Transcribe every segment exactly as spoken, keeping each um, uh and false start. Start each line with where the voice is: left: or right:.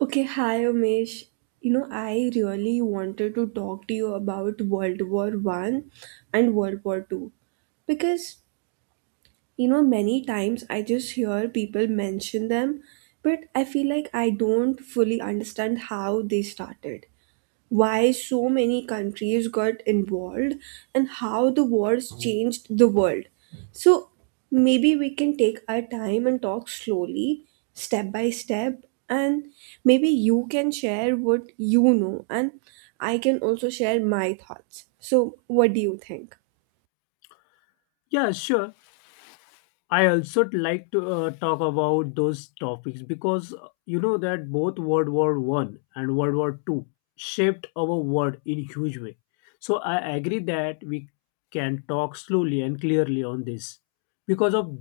right: Okay, hi Umesh. You know, I really wanted to talk to you about World War One and World War Two because you know many times I just hear people mention them, but I feel like I don't fully understand how they started, why so many countries got involved, and how the wars changed the world. So maybe we can take our time and talk slowly, step by step, and maybe you can share what you know, and I can also share my thoughts. So, what do you think?
left: Yeah, sure. I also like to uh, talk about those topics because uh, you know that both World War One and World War Two shaped our world in huge way. So I agree that we can talk slowly and clearly on this because of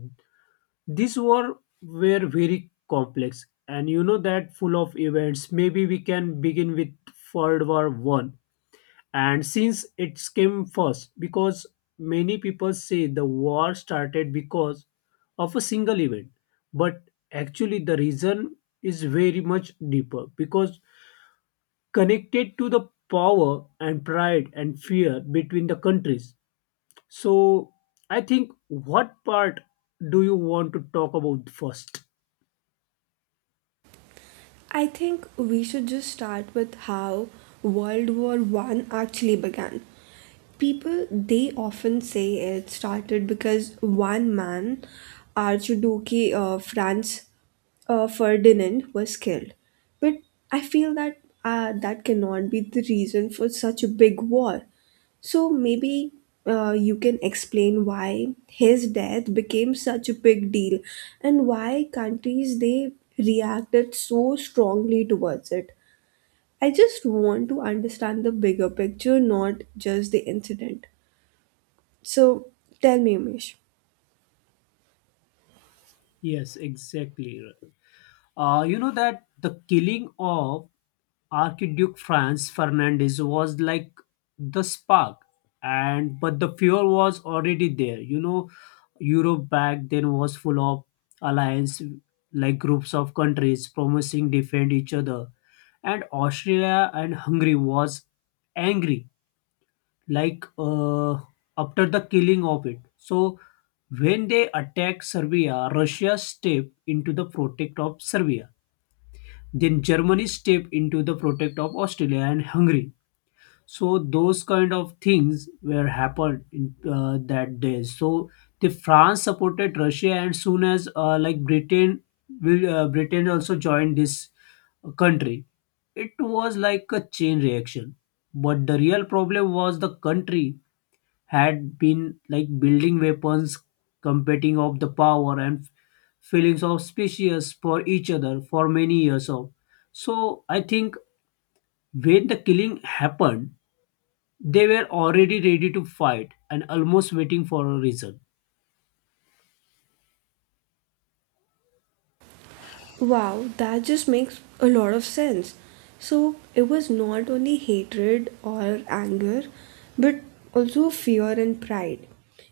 left: this war were very complex and you know that full of events. Maybe we can begin with World War One and since it came first because many people say the war started because of a single event but actually the reason is very much deeper because connected to the power and pride and fear between the countries so I think what part do you want to talk about first.
right: I think we should just start with how World War One actually began. People they often say it started because one man, Archduke Duke of France uh, Ferdinand, was killed, but I feel that uh, that cannot be the reason for such a big war. So maybe uh, you can explain why his death became such a big deal and why countries they reacted so strongly towards it. I just want to understand the bigger picture, not just the incident. So tell me, Umesh.
left: Yes, exactly. Uh, you know that the killing of Archduke Franz Fernandez was like the spark, and but the fuel was already there. You know, Europe back then was full of alliance, like groups of countries promising defend each other, and Austria and Hungary was angry, like uh, after the killing of it. So when they attacked Serbia, Russia stepped into the protect of Serbia then Germany stepped into the protect of Australia and Hungary. So those kind of things were happened in uh, that day. So the France supported Russia, and soon as uh, like Britain will uh, Britain also joined this uh, country. It was like a chain reaction. But the real problem was the country had been like building weapons, competing of the power and feelings of species for each other for many years of. So I think when the killing happened, they were already ready to fight and almost waiting for a reason.
right: Wow, that just makes a lot of sense. So it was not only hatred or anger, but also fear and pride.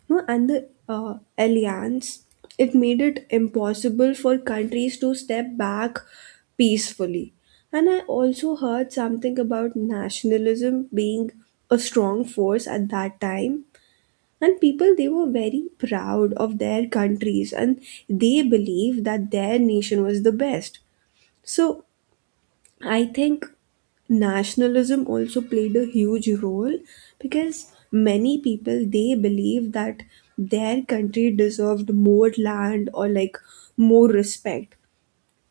right: You know, and the uh, alliance it made it impossible for countries to step back peacefully. And I also heard something about nationalism being a strong force at that time. And people, they were very proud of their countries and they believed that their nation was the best. So I think nationalism also played a huge role because many people they believe that their country deserved more land or like more respect.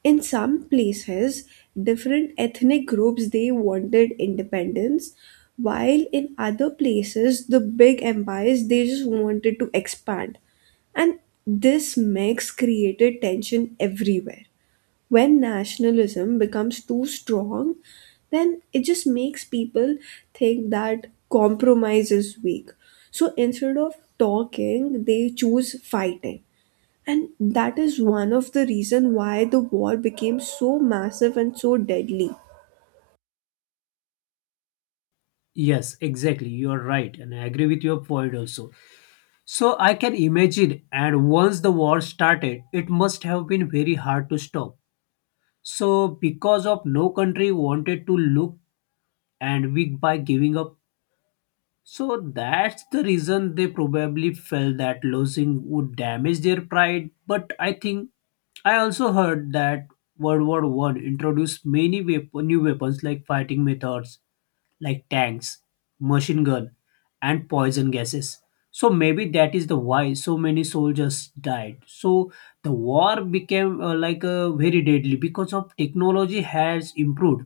right: In some places, different ethnic groups they wanted independence, while in other places the big empires they just wanted to expand. And this mix created tension everywhere. When nationalism becomes too strong, then it just makes people think that compromise is weak. So instead of talking, they choose fighting. And that is one of the reason why the war became so massive and so deadly.
left: Yes, exactly. You are right, and I agree with your point also. So I can imagine, and once the war started, it must have been very hard to stop. So because of no country wanted to look and weak by giving up. So that's the reason they probably felt that losing would damage their pride. But I think I also heard that World War One introduced many wep- new weapons like fighting methods, like tanks, machine gun, and poison gases. So maybe that is the why so many soldiers died. So the war became uh, like uh, very deadly because of technology has improved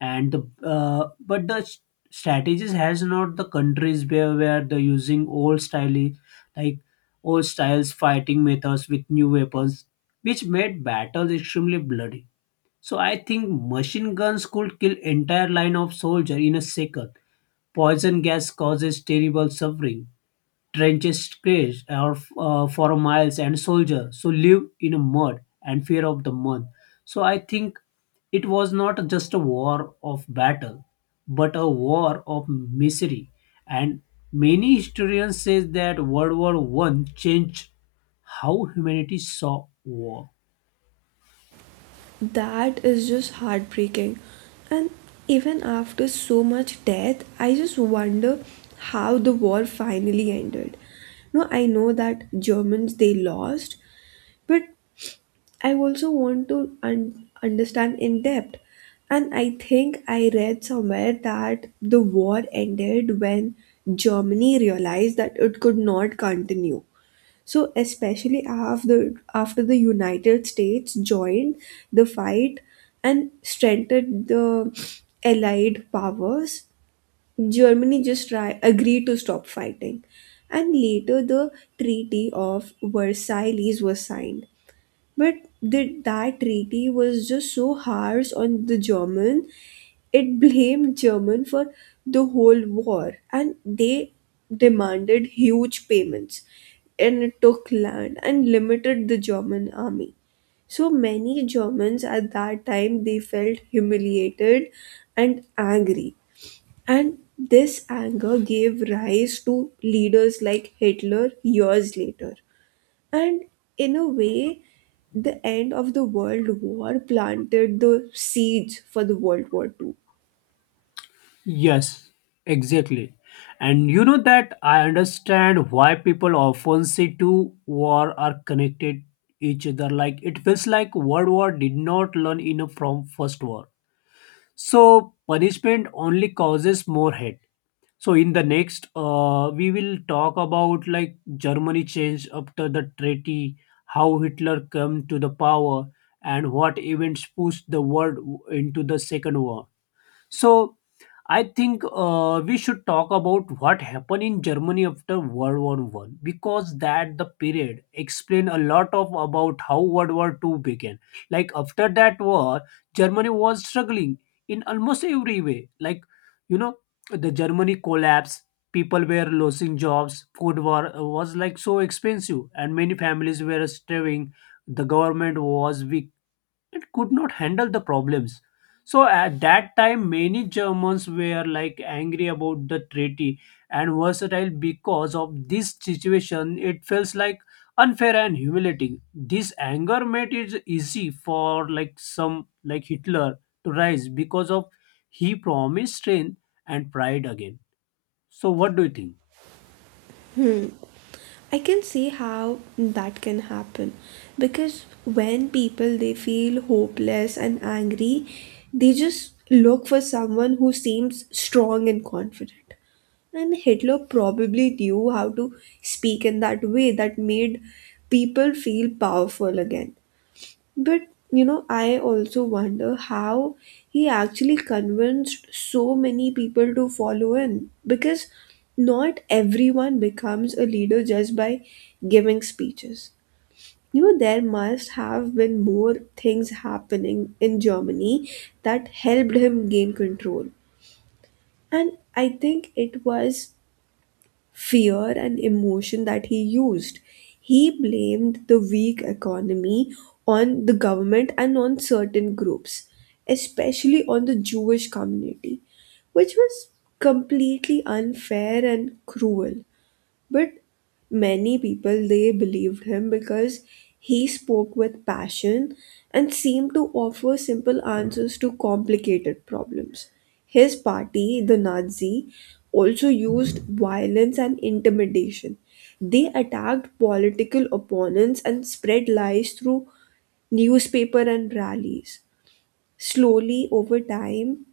left: and the uh, but the s- strategies has not the countries where where they're using old style like old styles fighting methods with new weapons which made battles extremely bloody so I think machine guns could kill entire line of soldier in a second, poison gas causes terrible suffering, trenches stretched or uh, for miles and soldiers so live in a mud and fear of the month. So I think it was not just a war of battle but a war of misery, and many historians say that world war one changed how humanity saw war.
right: That is just heartbreaking. And even after so much death, I just wonder how the war finally ended. No, I know that Germans they lost, but I also want to un- understand in depth. And I think I read somewhere that the war ended when Germany realized that it could not continue. So, especially after, after the United States joined the fight and strengthened the Allied powers, Germany just try- agreed to stop fighting. And later, the Treaty of Versailles was signed, but did that treaty was just so harsh on the German, it blamed German for the whole war, and they demanded huge payments, and it took land and limited the German army. So many Germans at that time they felt humiliated and angry, and this anger gave rise to leaders like Hitler years later. And in a way, the end of the World War planted the seeds for the World War Two.
left: Yes, exactly. And you know that I understand why people often say two war are connected each other. Like it feels like World War did not learn enough from First War. So punishment only causes more hate. So in the next, uh, we will talk about like Germany change after the treaty, how Hitler came to the power, and what events pushed the world into the Second War. So I think uh, we should talk about what happened in Germany after World War One because that the period explain a lot of about how World War Two began. Like after that war, Germany was struggling in almost every way. Like you know, the Germany collapsed. People were losing jobs. Food war uh, was like so expensive, and many families were starving. The government was weak, it could not handle the problems. So at that time, many Germans were like angry about the treaty and versatile because of this situation. It feels like unfair and humiliating. This anger made it easy for like some like Hitler to rise because of he promised strength and pride again. So what do you think?
right: I can see how that can happen because when people they feel hopeless and angry, they just look for someone who seems strong and confident. And Hitler probably knew how to speak in that way that made people feel powerful again. But you know, I also wonder how he actually convinced so many people to follow in because not everyone becomes a leader just by giving speeches. You know, there must have been more things happening in Germany that helped him gain control. And I think it was fear and emotion that he used. He blamed the weak economy on the government and on certain groups, especially on the Jewish community, which was completely unfair and cruel. But many people they believed him because he spoke with passion and seemed to offer simple answers to complicated problems. His party, the Nazi, also used violence and intimidation. They attacked political opponents and spread lies through newspaper and rallies. Slowly over time,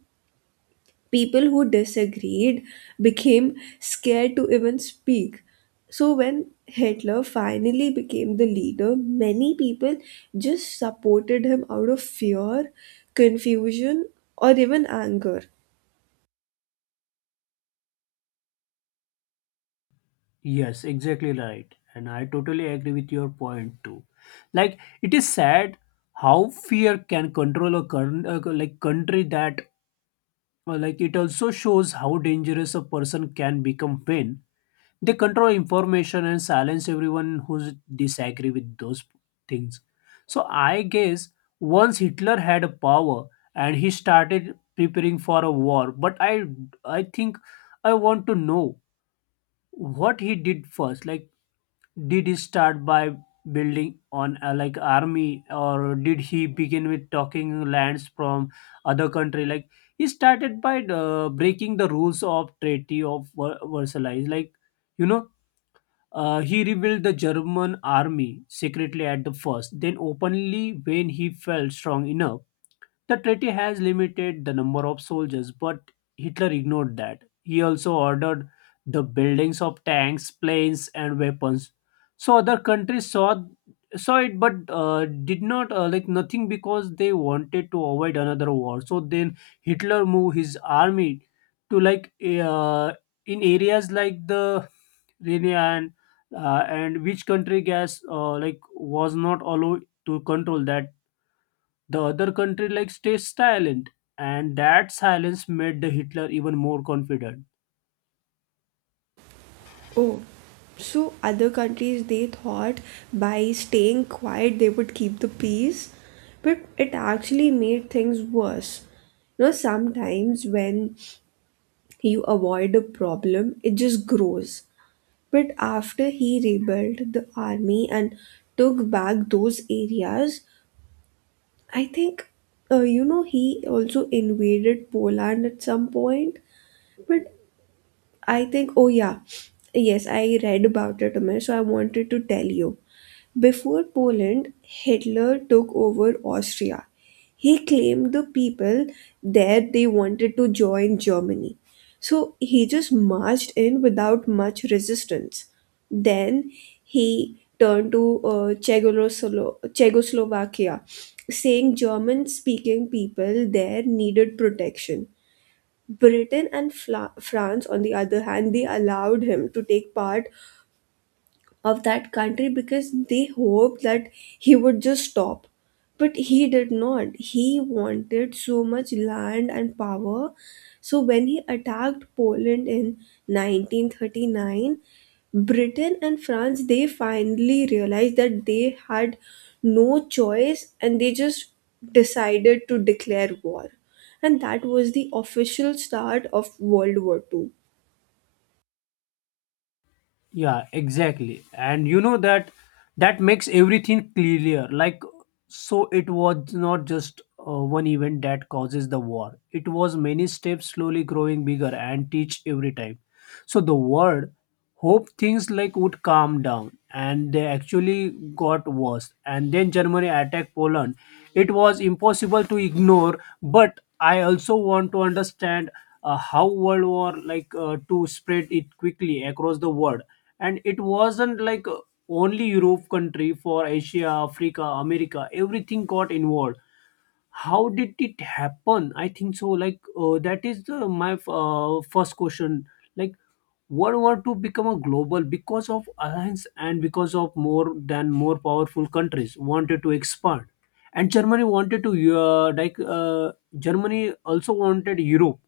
right: people who disagreed became scared to even speak. So, when Hitler finally became the leader, many people just supported him out of fear, confusion, or even anger.
left: Yes, exactly right. And I totally agree with your point too. Like it is sad how fear can control a current uh, like country that uh, like it also shows how dangerous a person can become when they control information and silence everyone who disagree with those things. So I guess once Hitler had a power and he started preparing for a war, but I I think I want to know what he did first like did he start by building on uh, like army, or did he begin with talking lands from other country? Like he started by uh, breaking the rules of Treaty of Ver- Versailles. Like you know, uh, he rebuilt the German army secretly at the first, then openly when he felt strong enough the treaty has limited the number of soldiers, but Hitler ignored that. He also ordered the buildings of tanks, planes, and weapons. So other countries saw saw it, but uh, did not uh, like nothing because they wanted to avoid another war. So then Hitler moved his army to like uh, in areas like the Rhine and uh, and which country gas uh, like was not allowed to control that the other country like stays silent, and that silence made the Hitler even more confident.
right: Oh, so other countries they thought by staying quiet they would keep the peace, but it actually made things worse. You know, sometimes when you avoid a problem, it just grows. But after he rebuilt the army and took back those areas, I think, uh, you know, he also invaded Poland at some point. But I think, oh yeah, yes, I read about it, Umesh, so I wanted to tell you. Before Poland, Hitler took over Austria. He claimed the people there they wanted to join Germany. So he just marched in without much resistance. Then he turned to uh, Czechoslo- Czechoslovakia, saying German speaking people there needed protection. Britain and Fla- France, on the other hand, they allowed him to take part of that country because they hoped that he would just stop. But he did not. He wanted so much land and power. So when he attacked Poland in nineteen thirty-nine, Britain and France they finally realized that they had no choice and they just decided to declare war. And that was the official start of World War Two.
left: Yeah, exactly. And you know that that makes everything clearer. Like, so it was not just uh, one event that causes the war. It was many steps slowly growing bigger and teach every time. So the word hope things like would calm down and they actually got worse and then germany attacked poland it was impossible to ignore but I also want to understand uh, how world war like uh, to spread it quickly across the world and it wasn't like uh, only europe country for asia africa america everything got involved how did it happen I think so like uh, that is the, my uh, first question like World War two become a global because of alliance and because of more than more powerful countries wanted to expand, and Germany wanted to uh, like uh, Germany also wanted Europe,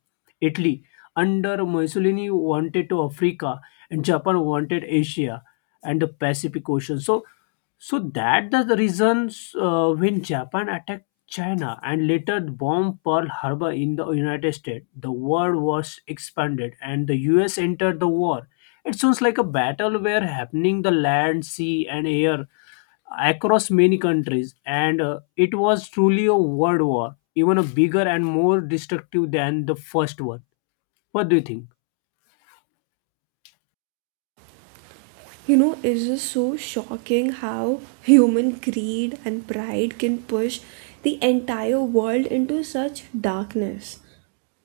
left: Italy under Mussolini wanted to Africa, and Japan wanted Asia and the Pacific Ocean. So so that the the reasons uh, when Japan attacked China and later bombed Pearl Harbor in the United States. The war was expanded and the U S entered the war. It sounds like a battle where happening the land, sea and air across many countries and uh, it was truly a world war, even a bigger and more destructive than the first one. What do you think?
right: You know, it's just so shocking how human greed and pride can push the entire world into such darkness.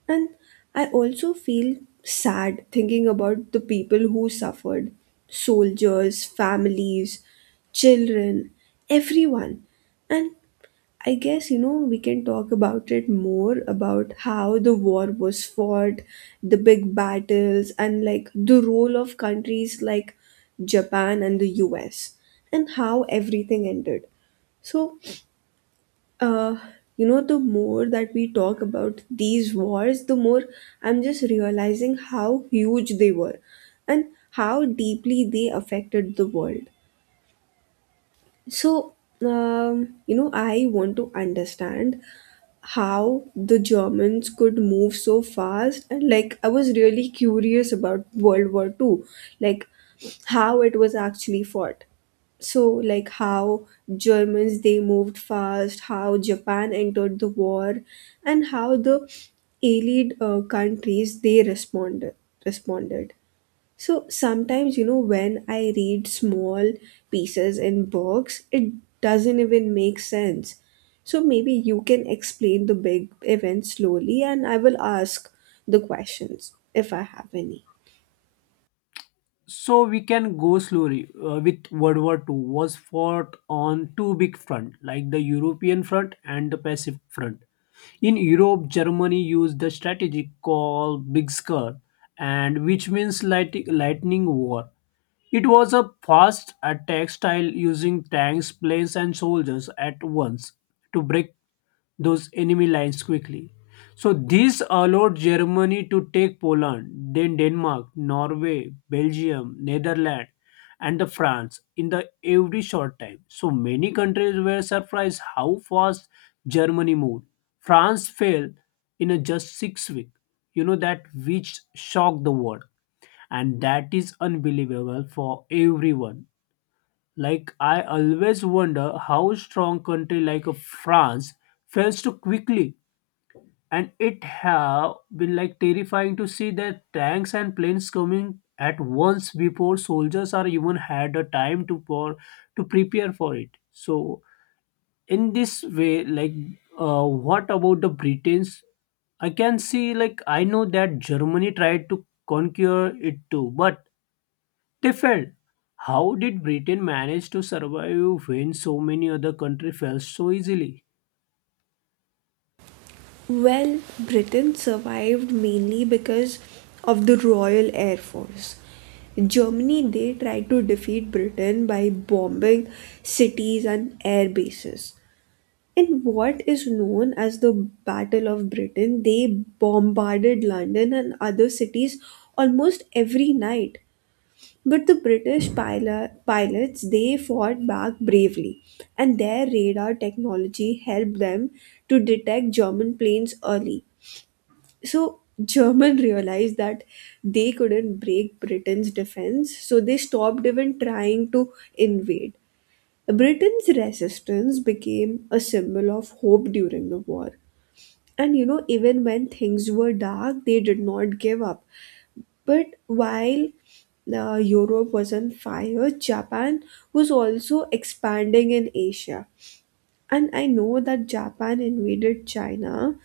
right: And I also feel sad thinking about the people who suffered soldiers, families, children, everyone. And I guess, you know, we can talk about it more about how the war was fought, the big battles, and like the role of countries like Japan and the U S, and how everything ended. So, uh, you know, the more that we talk about these wars, the more I'm just realizing how huge they were and how deeply they affected the world. So, um, you know, I want to understand how the Germans could move so fast and like I was really curious about World War Two, like how it was actually fought. So like how Germans they moved fast, how Japan entered the war and how the allied uh, countries they responded responded so sometimes, you know, when I read small pieces in books, it doesn't even make sense. So maybe you can explain the big event slowly and I will ask the questions if I have any.
left: So we can go slowly uh, with World War two was fought on two big front like the European front and the Pacific front. In Europe, Germany used the strategy called Blitzkrieg, and which means light, lightning war. It was a fast attack style using tanks, planes, and soldiers at once to break those enemy lines quickly. So this allowed Germany to take Poland, then Denmark, Norway, Belgium, Netherlands, and the France in the every short time. So many countries were surprised how fast Germany moved. France fell in a just six weeks. You know that which shocked the world and that is unbelievable for everyone. Like I always wonder how strong country like a France fails so quickly, and it have been like terrifying to see their tanks and planes coming at once before soldiers are even had a time to pour, to prepare for it. So in this way, like uh, what about the Britain's. I can see, like, I know that Germany tried to conquer it too, but they felt, how did Britain manage to survive when so many other countries fell so easily?
right: Well, Britain survived mainly because of the Royal Air Force. Germany, they tried to defeat Britain by bombing cities and air bases. In what is known as the Battle of Britain, they bombarded London and other cities almost every night. But the British pilo- pilots they fought back bravely, and their radar technology helped them to detect German planes early. So German realized that they couldn't break Britain's defense, so they stopped even trying to invade. Britain's resistance became a symbol of hope during the war. And you know, even when things were dark, they did not give up. But while uh, Europe was on fire, Japan was also expanding in Asia. And I know that Japan invaded China,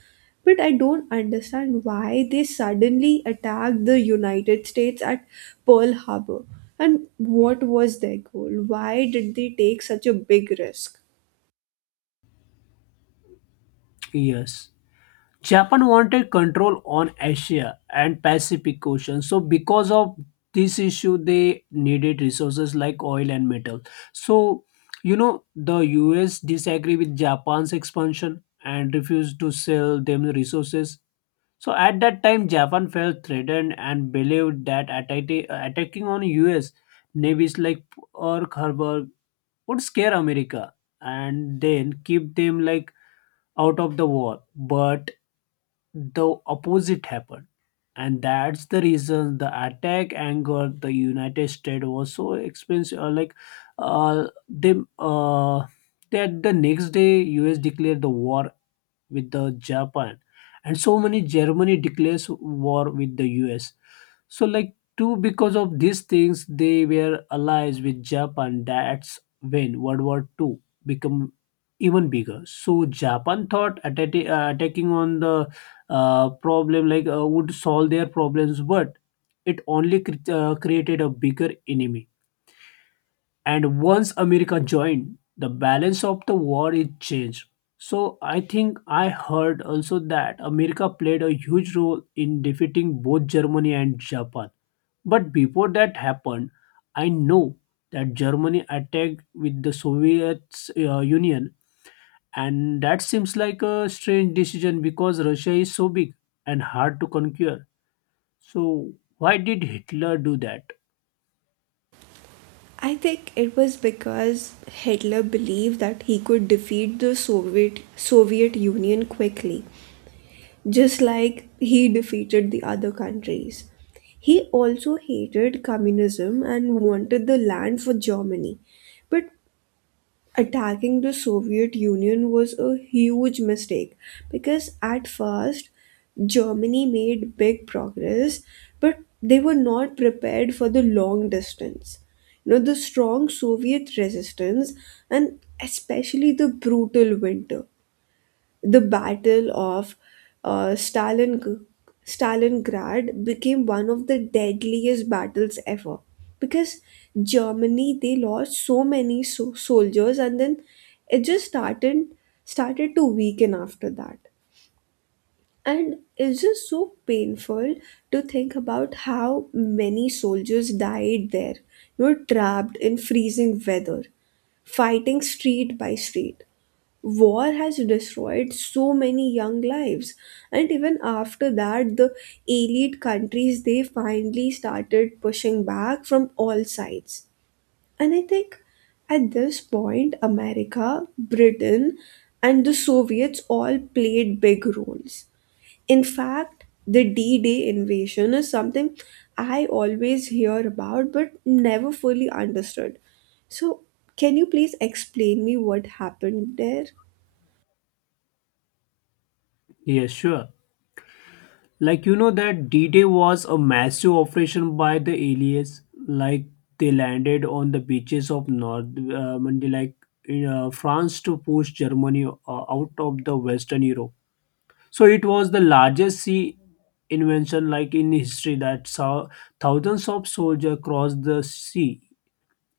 right: but I don't understand why they suddenly attacked the United States at Pearl Harbor. And what was their goal? Why did they take such a big risk?
left: Yes. Japan wanted control on Asia and Pacific Ocean. So because of this issue they needed resources like oil and metal. So you know the U S disagree with Japan's expansion and refused to sell them resources. So at that time, Japan felt threatened and believed that attac- attacking on U S navies like Pearl Harbor would scare America and then keep them like out of the war. But the opposite happened, and that's the reason the attack angered the United States was so expensive. Uh, Like, uh, them uh, that the next day U S declared the war with the Japan, and so many Germany declares war with the U S. So like two because of these things they were allies with Japan. That's when World War Two become even bigger. So Japan thought atta- uh, attacking on the uh, problem like uh, would solve their problems, but it only cre- uh, created a bigger enemy and once america joined the balance of the war is changed so I think I heard also that america played a huge role in defeating both germany and japan but before that happened I know that germany attacked with the soviet uh, union and that seems like a strange decision because russia is so big and hard to conquer so why did hitler do that.
right: I think it was because Hitler believed that he could defeat the Soviet Soviet Union quickly, just like he defeated the other countries. He also hated communism and wanted the land for Germany. But attacking the Soviet Union was a huge mistake because at first Germany made big progress, but they were not prepared for the long distance. You know, the strong Soviet resistance and especially the brutal winter, the Battle of uh, Stalin, Stalingrad became one of the deadliest battles ever because Germany they lost so many so- soldiers, and then it just started started to weaken after that. And it's just so painful to think about how many soldiers died there, you know trapped in freezing weather, fighting street by street. War has destroyed so many young lives. And even after that, the elite countries they finally started pushing back from all sides. And I think at this point, America, Britain, and the Soviets all played big roles. In fact, the D-Day invasion is something I always hear about but never fully understood. So can you please explain me what happened there?
left: Yes, sure. Like you know that D-Day was a massive operation by the aliens. Like they landed on the beaches of North uh, Monday, like in, uh, France to push Germany uh, out of the Western Europe. So it was the largest sea invention like in history that saw thousands of soldiers cross the sea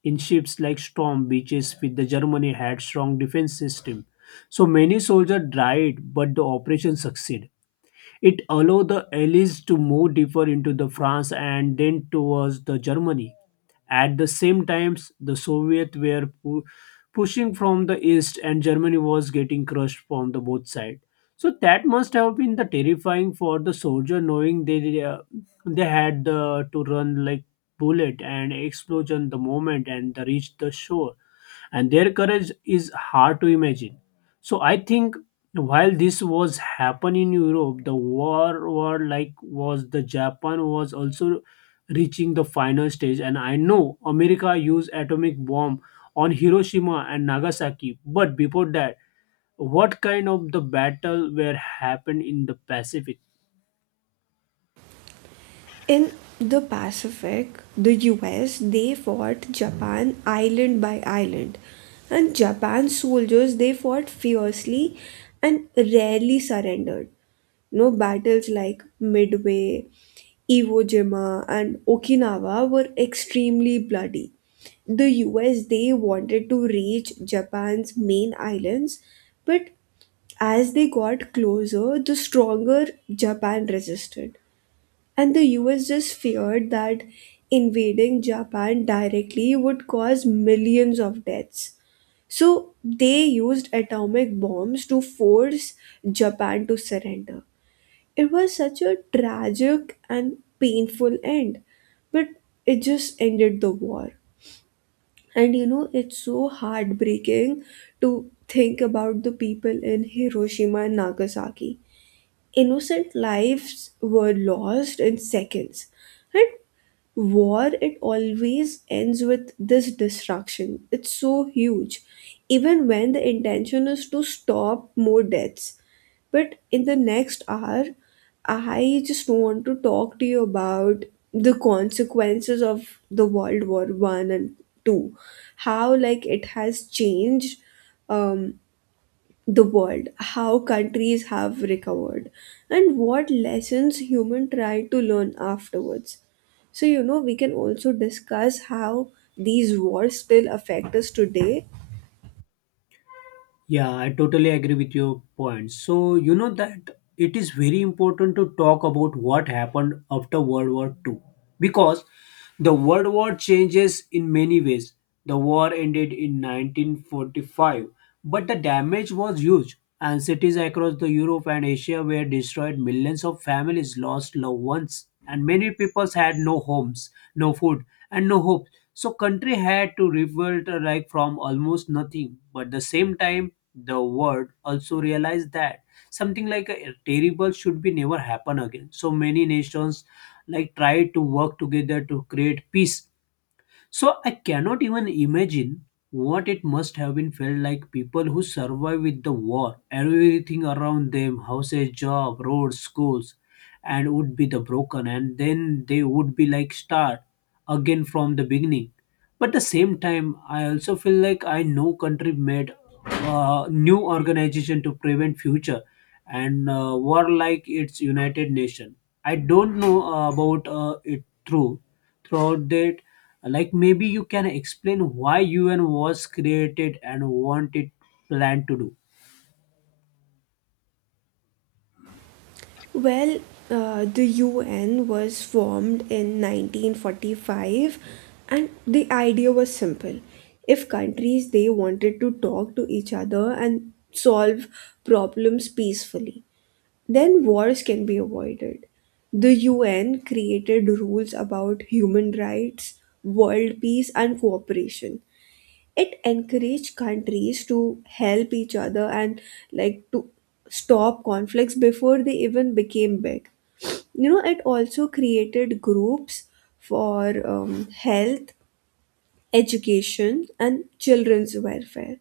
left: in ships like storm beaches with the Germany had strong defense system. So many soldiers died, but the operation succeeded. It allowed the Allies to move deeper into the France and then towards the Germany. At the same time, the Soviets were pu- pushing from the east, and Germany was getting crushed from the both sides. So that must have been the terrifying for the soldier, knowing they uh, they had the, to run like bullet and explosion the moment and the reach the shore and their courage is hard to imagine. So I think while this was happening in Europe, the war war like was the Japan was also reaching the final stage, and I know America used atomic bomb on Hiroshima and Nagasaki, but before that, what kind of the battle were happened in the Pacific?
right: In the Pacific, the U S, they fought Japan island by island. And Japan's soldiers, they fought fiercely and rarely surrendered. No battles like Midway, Iwo Jima, and Okinawa were extremely bloody. The U S, they wanted to reach Japan's main islands, but as they got closer, the stronger Japan resisted. And the U S just feared that invading Japan directly would cause millions of deaths. So they used atomic bombs to force Japan to surrender. It was such a tragic and painful end, but it just ended the war. And you know, it's so heartbreaking to think about the people in Hiroshima and Nagasaki. Innocent lives were lost in seconds. And war, it always ends with this destruction. It's so huge. Even when the intention is to stop more deaths. But in the next hour, I just want to talk to you about the consequences of the World War One and Two. How like it has changed, um the world, how countries have recovered, and what lessons human try to learn afterwards. So, you know, we can also discuss how these wars still affect us today.
left: Yeah, I totally agree with your point. So, you know that it is very important to talk about what happened after World War Two, because the World War changes in many ways. The war ended in nineteen forty-five, but the damage was huge, and cities across the Europe and Asia were destroyed. Millions of families lost loved ones, and many peoples had no homes, no food, and no hope. So country had to rebuild uh, like from almost nothing, but at the same time the world also realized that something like a terrible should be never happen again so many nations like tried to work together to create peace so I cannot even imagine what it must have been felt like people who survive with the war, everything around them, houses, job, roads, schools, and would be the broken, and then they would be like start again from the beginning. But the same time, I also feel like I know country made a new organization to prevent future and uh, war like its United Nation. I don't know uh, about uh, it through throughout that like maybe you can explain why U N was created and what it planned to do.
right: Well, uh, the U N was formed in nineteen forty-five, and the idea was simple. If countries they wanted to talk to each other and solve problems peacefully, then wars can be avoided. The U N created rules about human rights, world peace, and cooperation. It encouraged countries to help each other and like to stop conflicts before they even became big. You know, it also created groups for um, health, education, and children's welfare.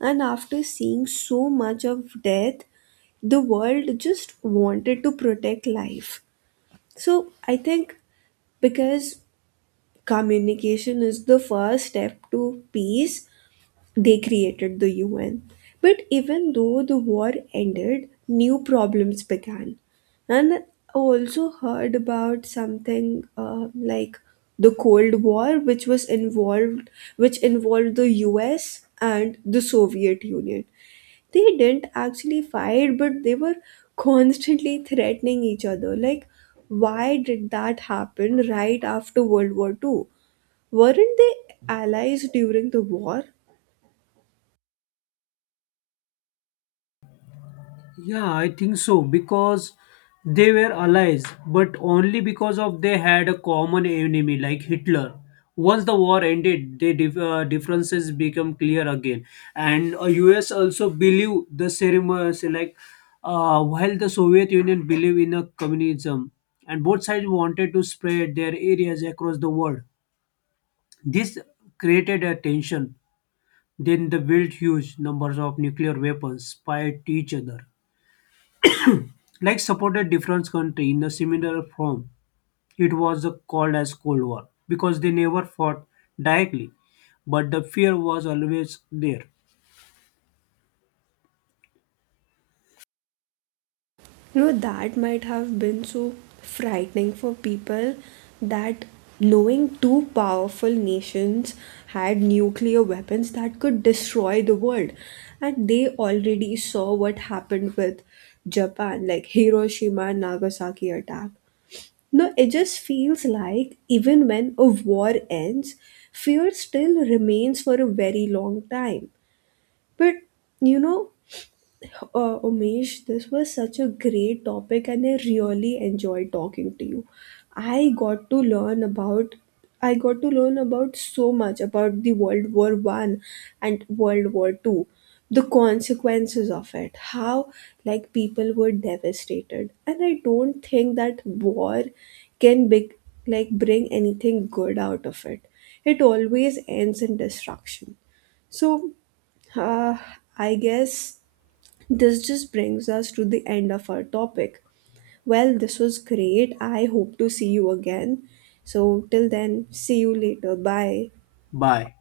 right: And after seeing so much of death, the world just wanted to protect life. So I think because communication is the first step to peace, they created the U N. But even though the war ended, new problems began. And I also heard about something uh, like the Cold War, which was involved, which involved the U S and the Soviet Union. They didn't actually fight, but they were constantly threatening each other. Like, why did that happen right after World War two? Weren't they allies during the war?
left: Yeah, I think so because they were allies, but only because of they had a common enemy like Hitler. Once the war ended, the dif- uh, differences become clear again, and uh, U S also believe the ceremony like uh, while the Soviet Union believed in a communism, and both sides wanted to spread their areas across the world. This created a tension. Then they built huge numbers of nuclear weapons spite each other. Like supported different country in a similar form. It was called as Cold War because they never fought directly, but the fear was always there.
right: You know that might have been so frightening for people, that knowing two powerful nations had nuclear weapons that could destroy the world. And they already saw what happened with Japan, like Hiroshima and Nagasaki attack. No, it just feels like even when a war ends, fear still remains for a very long time. But you know, uh, Umesh, this was such a great topic, and I really enjoyed talking to you. I got to learn about I got to learn about so much about the World War One and World War Two, the consequences of it, how like people were devastated, and I don't think that war can be, like bring anything good out of it. It always ends in destruction. So, uh, I guess this just brings us to the end of our topic. Well, this was great. I hope to see you again. So, till then, see you later. Bye.
left: Bye.